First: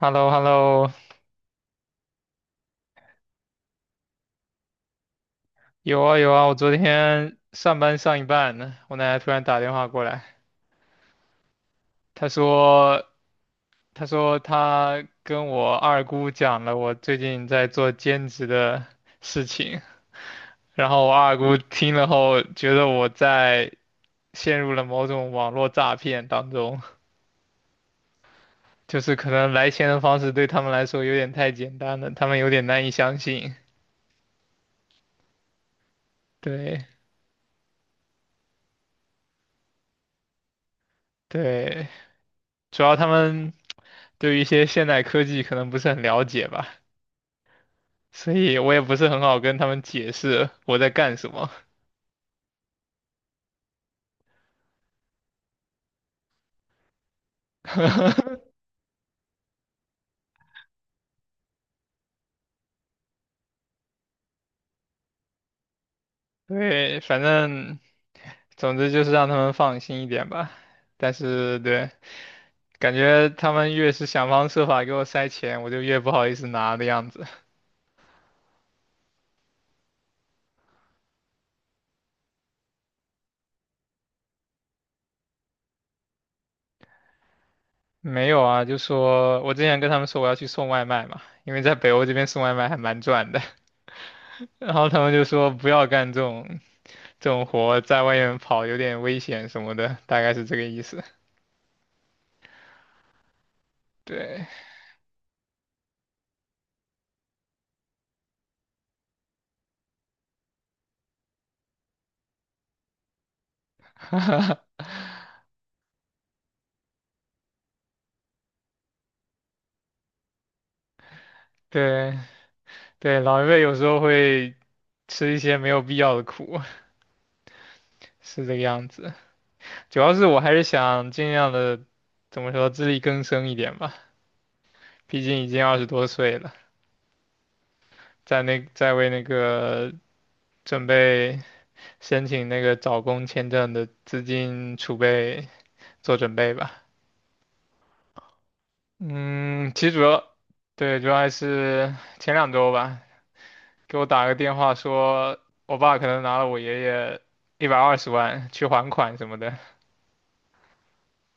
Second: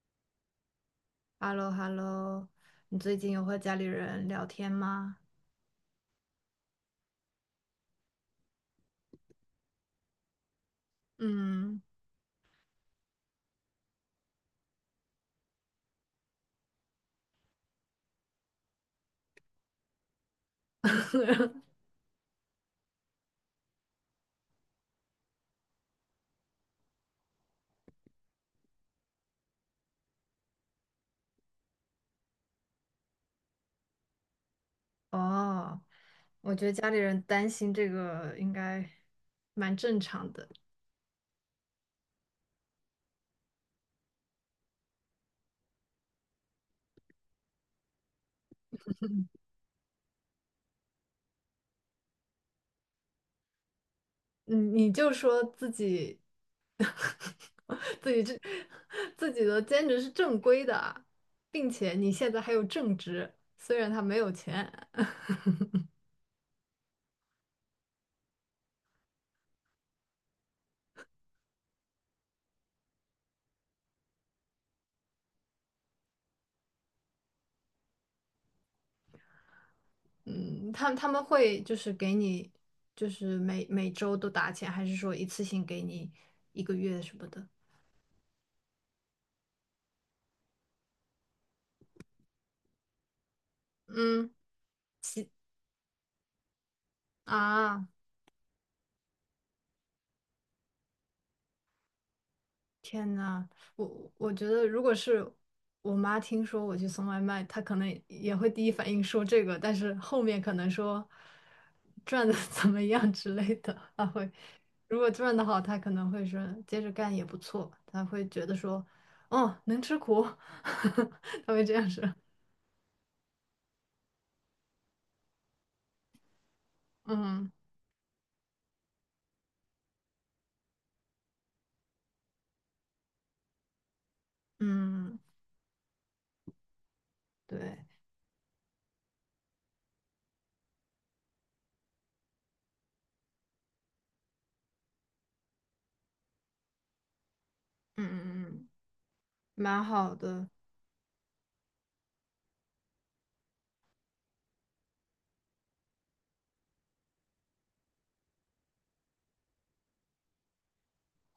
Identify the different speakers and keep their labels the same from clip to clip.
Speaker 1: h e l l o h e l l o
Speaker 2: h e l l o h e l l o 你最近有和家里人聊天吗？
Speaker 1: 有啊有啊，我昨天上班上一半呢，我奶奶突然打电话过来，
Speaker 2: 嗯。
Speaker 1: 她说她跟我二姑讲了我最近在做兼职的事情，然后我二姑 听了后觉得我在陷入了某种网络诈骗当中，就是可能来钱的方式对他们来说有点太简单了，他们有点难以相信。
Speaker 2: 哦，我觉得
Speaker 1: 对
Speaker 2: 家里人担心这个应该蛮正常的。
Speaker 1: 对，主要他们对于一些现代科技可能不是很了解吧。所以我也不是很好跟他们解释我在干什么。
Speaker 2: 嗯，你就说自己 自己这 自己的兼职是正规的，并且你现在还有正职，虽然他没有钱。
Speaker 1: 对，反正总之就是让他们放心一点吧。但是对，感觉他们越是想方设法给我塞钱，我就越不好意思拿的样子。
Speaker 2: 嗯，他们会就是给你就是每周都打钱，还是说一次性给你一个月什么的？
Speaker 1: 没有啊，就说我之前跟他们说我要去送外卖嘛，因为在北欧这边送外卖还蛮赚的。
Speaker 2: 嗯。
Speaker 1: 然后他们就说不要干这种活，
Speaker 2: 啊，
Speaker 1: 在外面跑有点危险什么的，大概是这个意思。
Speaker 2: 天呐，我觉
Speaker 1: 对
Speaker 2: 得如果是我妈听说我去送外卖，她可能也会第一反应说这个，但是后面可能说赚的 怎么样之类的，她会，如果赚的好，她可能会说接着干也不错，她会觉得说，哦，能吃苦，她会这样说。
Speaker 1: 对对，老一辈有时候会吃一些没有必要的苦，
Speaker 2: 嗯
Speaker 1: 是这个样子。主要是我还是想尽量的，怎么说，自力更生一点吧。
Speaker 2: 嗯，
Speaker 1: 毕竟已经20多岁了，
Speaker 2: 对。
Speaker 1: 在那在为那个准备申请那个找工签证的资金储备做准备吧。
Speaker 2: 嗯嗯嗯，
Speaker 1: 嗯，
Speaker 2: 蛮
Speaker 1: 其实主
Speaker 2: 好
Speaker 1: 要
Speaker 2: 的。
Speaker 1: 对主要还是前两周吧，给我打个电话说，我爸可能拿了我爷爷120万去还款什么的。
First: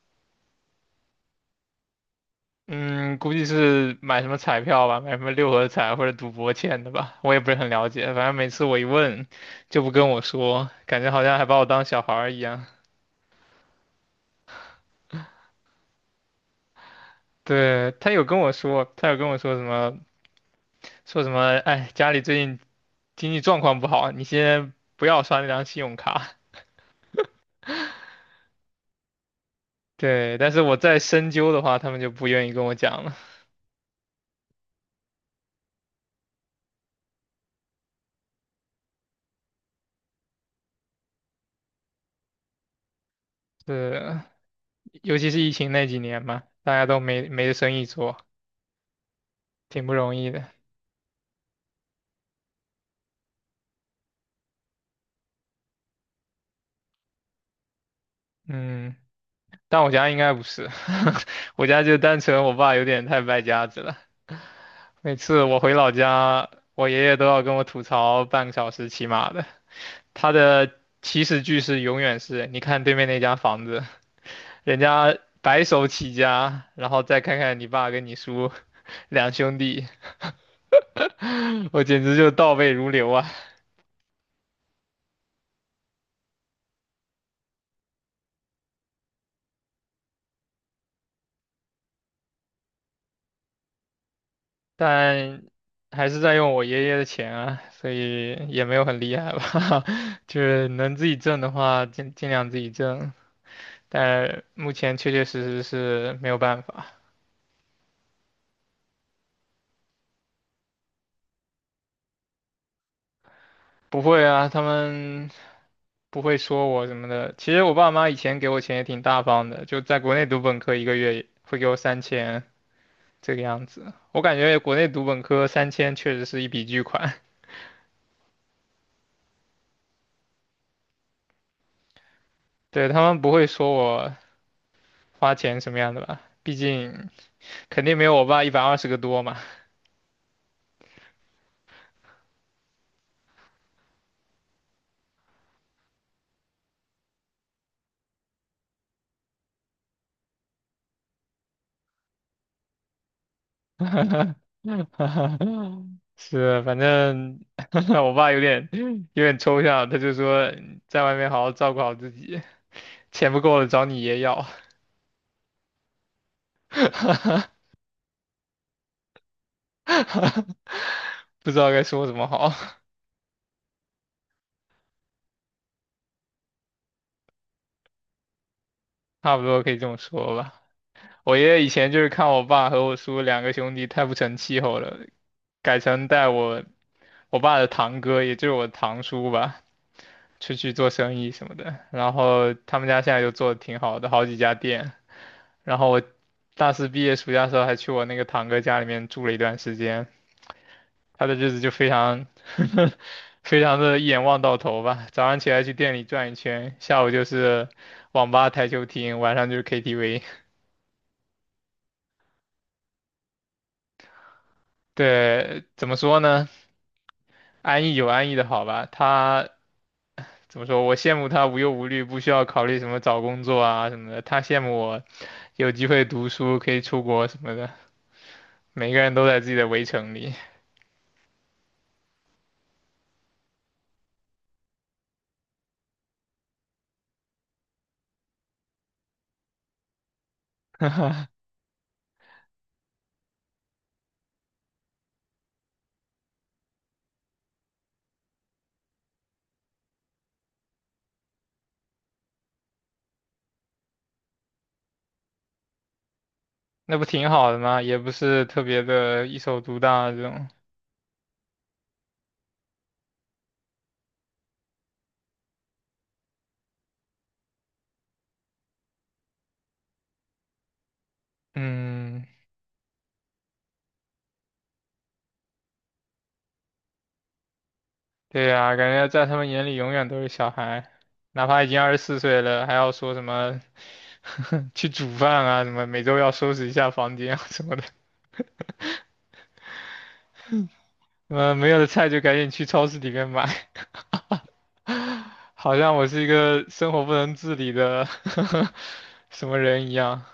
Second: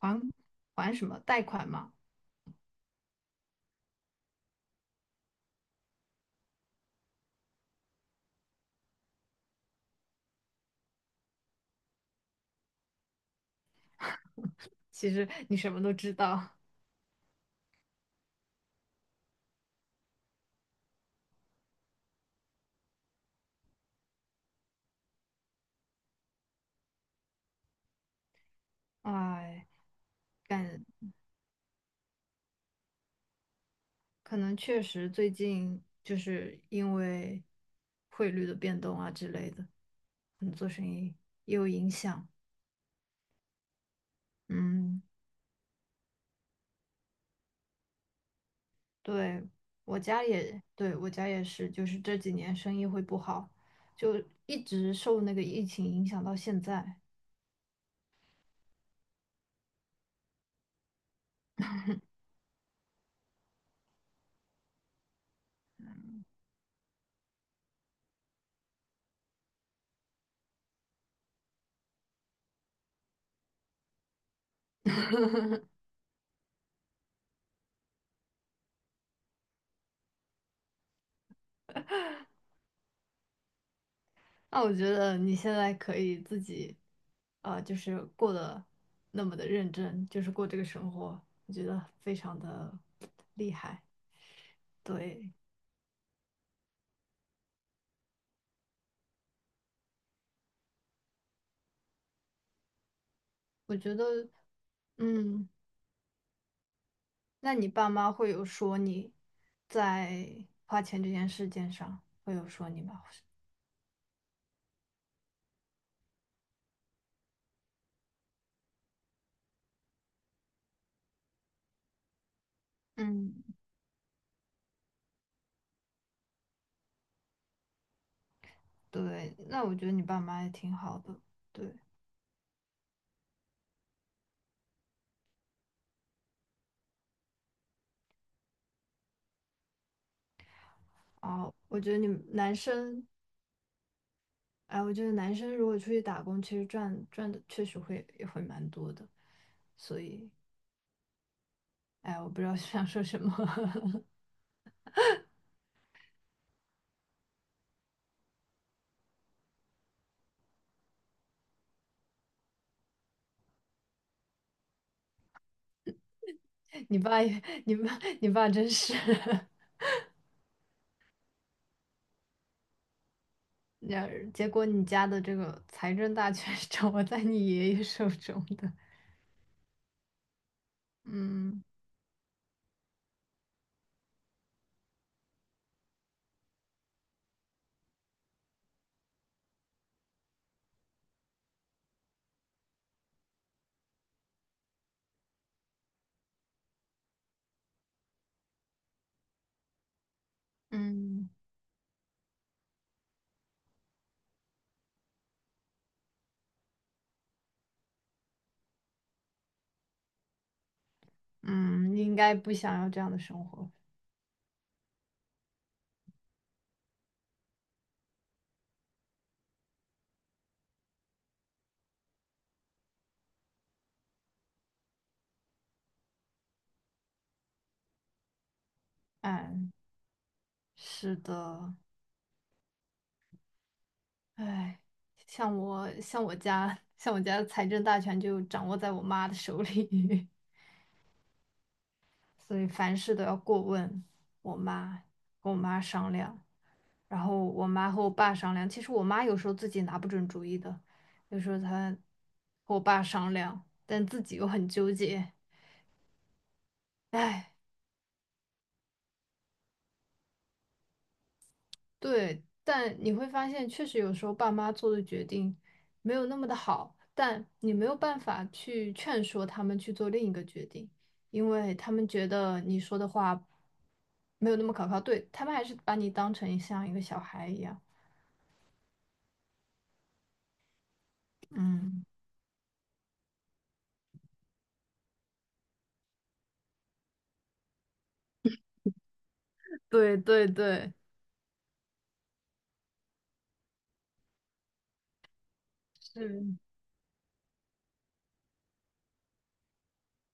Speaker 2: 还还什么贷款嘛？
Speaker 1: 嗯，估计是买什么彩票吧，买什么六合彩或者赌博欠的吧，我也不是很了解。反正每次我一问，就不跟我说，感觉好像还把我当小孩儿一样。
Speaker 2: 其实你什么都知道。
Speaker 1: 对，他有跟我说，什么，说什么，哎，家里最近经济状况不好，你先不要刷那张信用卡。
Speaker 2: 哎。
Speaker 1: 对，但是我
Speaker 2: 感
Speaker 1: 再深究的话，他们就不愿意跟我讲了。
Speaker 2: 可能确实最近就是因为汇率的变动啊之类的，可能做生意也有影响。
Speaker 1: 对，
Speaker 2: 嗯，
Speaker 1: 尤其是疫情那几年嘛，大家都没生意做，
Speaker 2: 对，
Speaker 1: 挺不
Speaker 2: 我
Speaker 1: 容
Speaker 2: 家
Speaker 1: 易的。
Speaker 2: 也，对，我家也是，就是这几年生意会不好，就一直受那个疫情影响到现在。
Speaker 1: 嗯。但我家应该不是，我家就单纯我爸有点太败家子了。每次我回老家，我爷爷都要跟我吐槽半个小时起码的。他的起始句是永远是，你看对面那家房子，人家白手起家，然后再看看你爸跟你叔 两兄弟，我简直就倒背如流啊。
Speaker 2: 那我觉得你现在可以自己，呃，就是过得那么的认真，就是过这个生活，我觉得非常的厉害。对，
Speaker 1: 但还是在用我爷爷的钱啊，所以也没有很厉害吧。就是能自己挣的话，尽量自己挣，
Speaker 2: 我觉得，
Speaker 1: 但目前确确
Speaker 2: 嗯。
Speaker 1: 实实是没有办法。
Speaker 2: 那你爸妈会有说你在花钱这件事件上会有说你吗？
Speaker 1: 不会啊，他们不会说我什么的。其实我爸妈以前给我钱也挺大方的，就在国内读本科一个月也会给我三千这个
Speaker 2: 嗯，
Speaker 1: 样子。我感觉国内读本科三千确实是一笔巨款，
Speaker 2: 对，那我觉得你爸妈也挺好的。对，
Speaker 1: 对，他们不会说我花钱什么样的吧，毕竟。肯定没有我爸120个多嘛。
Speaker 2: 哦，我觉得你们男生，哎，我觉得男生如果出去打工，其实赚的确实会也会蛮多的。所以，哎，我不知道 想说什么。
Speaker 1: 是，反正 我爸有点抽象，他就说在外面好好照顾好自己，钱不够了找你爷要，
Speaker 2: 你爸也，你爸，你爸真是。
Speaker 1: 不知道该说什么好，
Speaker 2: 那结果你家的这个财政大权 是掌握在你爷爷手中的。
Speaker 1: 差不多可以这么说吧。我爷
Speaker 2: 嗯
Speaker 1: 爷以前就是看我爸和我叔两个兄弟太不成气候了，改成带我爸的堂哥，也就是我堂叔吧，出去做生意什么的。然后他们家现在就做的挺好的，好几家店。然后我大四毕业暑假的时候还去我那个堂哥家里面住了一段时间，他
Speaker 2: 嗯。
Speaker 1: 的日子就非常 非常的一眼望到头吧。早上起来去店里转一圈，下午就是网吧、台球厅，晚上就是 KTV。
Speaker 2: 嗯，应该不想要这样的生活。
Speaker 1: 对，怎么说呢？安逸有安逸的好吧。他怎么说？我羡慕他无忧无虑，不需要考虑什么找工作啊什么的。他羡慕我有机会读书，可以出国什么的。每个人都在自己的
Speaker 2: 嗯，
Speaker 1: 围城里。
Speaker 2: 是的，哎，像我家的财政大权就掌握在我妈的手里，所以凡事都要过问我妈，跟我妈商量，然后我妈和我爸商量。其实我妈有时候自己拿不准主意的，有时候她和我爸商量，但自己又很纠结。
Speaker 1: 那不挺
Speaker 2: 哎。
Speaker 1: 好的吗？也不是特别的一手独大这种。
Speaker 2: 对，但你会发现，确实有时候爸妈做的决定没有那么的好，但你没有办法去劝说他们去做另一个决定，因为他们
Speaker 1: 嗯，
Speaker 2: 觉得你说的话没有那么可靠，对，他们还是把你当成像一个小孩一样。
Speaker 1: 对呀，感觉在他们眼里永远都是小孩，哪怕已经二十
Speaker 2: 嗯，
Speaker 1: 四岁了，还要说什么 去煮饭啊，什么每周要收拾一下房间啊什么的，
Speaker 2: 对对对。
Speaker 1: 嗯，没有的菜就赶紧去超市里面买，好像我是一
Speaker 2: 是。
Speaker 1: 个生活不能自理的 什么人一样。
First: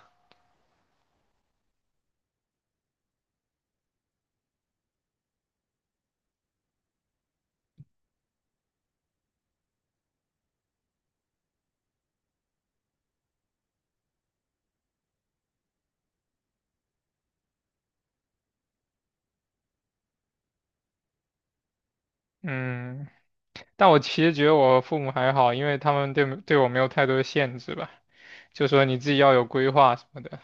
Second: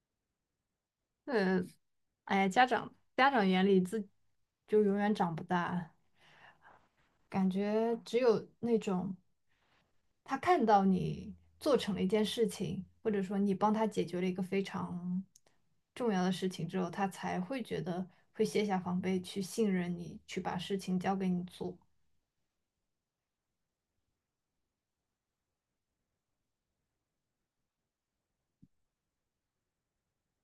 Speaker 2: 呃，哎呀，家长眼里就永远长不大，感觉只有那种。他看到你做成了一件事情，或者说你帮他解决了一个非常重要的事情之后，他才会觉得会卸下防备，去信任你，去把事情交给你做。
Speaker 1: 嗯，但我其实觉得我父母还好，因为他们对我没有太多的限制吧，就说你自己要有规划什么的，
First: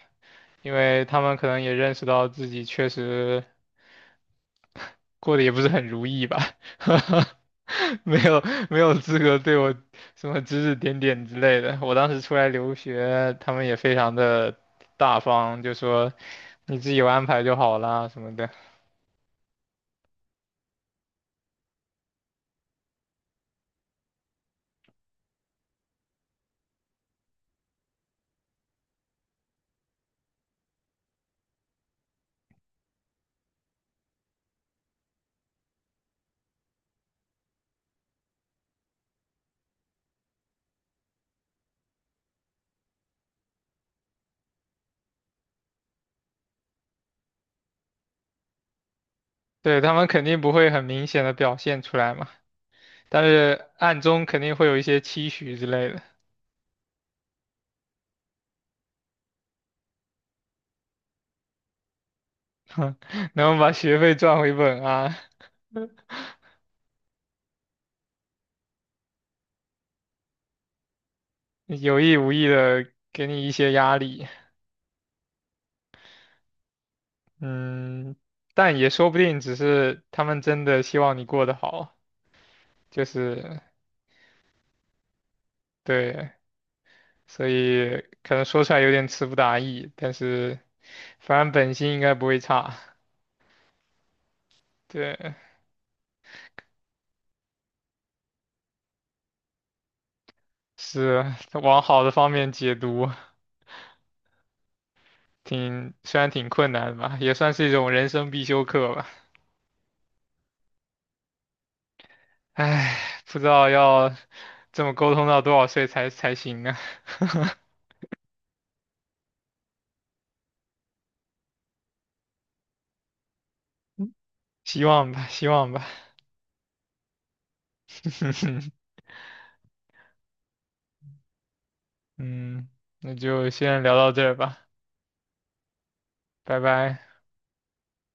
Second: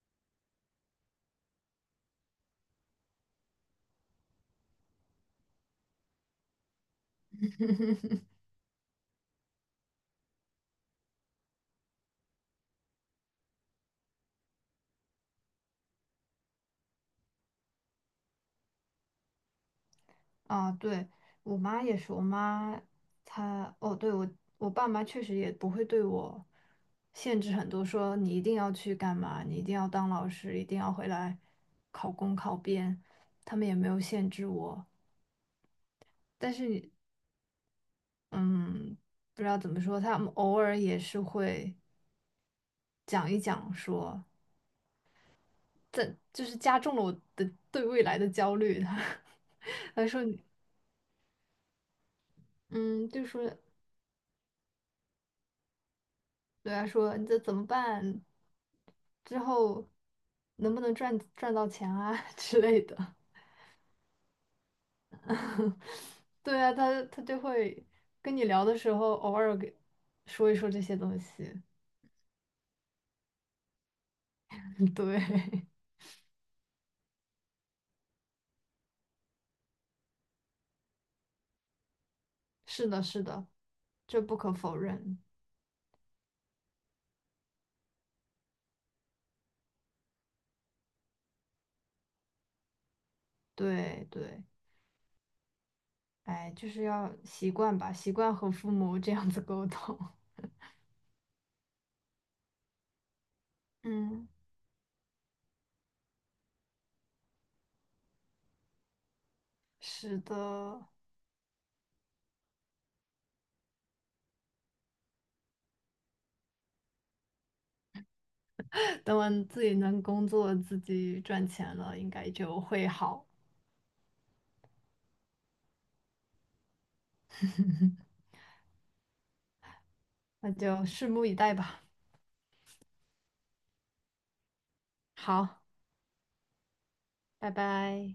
Speaker 1: 因为他们可能也认识到自己确实过得也不是很如意吧，没有没有资格对我什么指指点点之类的。我当时出来留学，他们也非常的大方，就说你自己有安排就好啦什么的。
Speaker 2: 啊，对，我妈也是，我妈她哦，对我我爸妈确实也不会对我限制很多，说你一定要去干嘛，你一定要当老师，一定要回来考公考编，他们也没有限制我。但是嗯，不知道怎么说，他们偶尔也是会讲一讲说，这就是加重了我的对未来的焦虑。他
Speaker 1: 对，他们
Speaker 2: 他说
Speaker 1: 肯定
Speaker 2: 你，
Speaker 1: 不会很明显的表现出来嘛，
Speaker 2: 嗯，
Speaker 1: 但
Speaker 2: 就说
Speaker 1: 是暗中肯定会有一些期许之类的。
Speaker 2: 对他说你这怎么办？之后能不能赚到钱啊 之类的？
Speaker 1: 能把学费赚回本啊，
Speaker 2: 对啊，他就会跟你聊的时候，偶尔给说一说这些东西。
Speaker 1: 有意无意的给你一些压力，
Speaker 2: 对。
Speaker 1: 嗯，但也说不定只是他们真的希望你过得好，
Speaker 2: 是的，
Speaker 1: 就
Speaker 2: 是的，
Speaker 1: 是
Speaker 2: 这不可否认。
Speaker 1: 对，所以可能说出来有点词不达意，但是反正本心应该不会差，
Speaker 2: 对对。
Speaker 1: 对，
Speaker 2: 哎，就是要习惯吧，习惯和父母这样子沟通。
Speaker 1: 是往好的方面解读，
Speaker 2: 嗯，
Speaker 1: 挺虽然挺困难的吧，也算是一种人生必修课吧。
Speaker 2: 是的，
Speaker 1: 唉，不知道要这么沟通到多少岁才行呢？
Speaker 2: 等我自己能工作、自己赚钱了，应该就会好。
Speaker 1: 希望吧，希望吧。
Speaker 2: 那就拭目以待吧。
Speaker 1: 嗯，那就先聊到这儿吧，
Speaker 2: 好，
Speaker 1: 拜拜。
Speaker 2: 拜拜。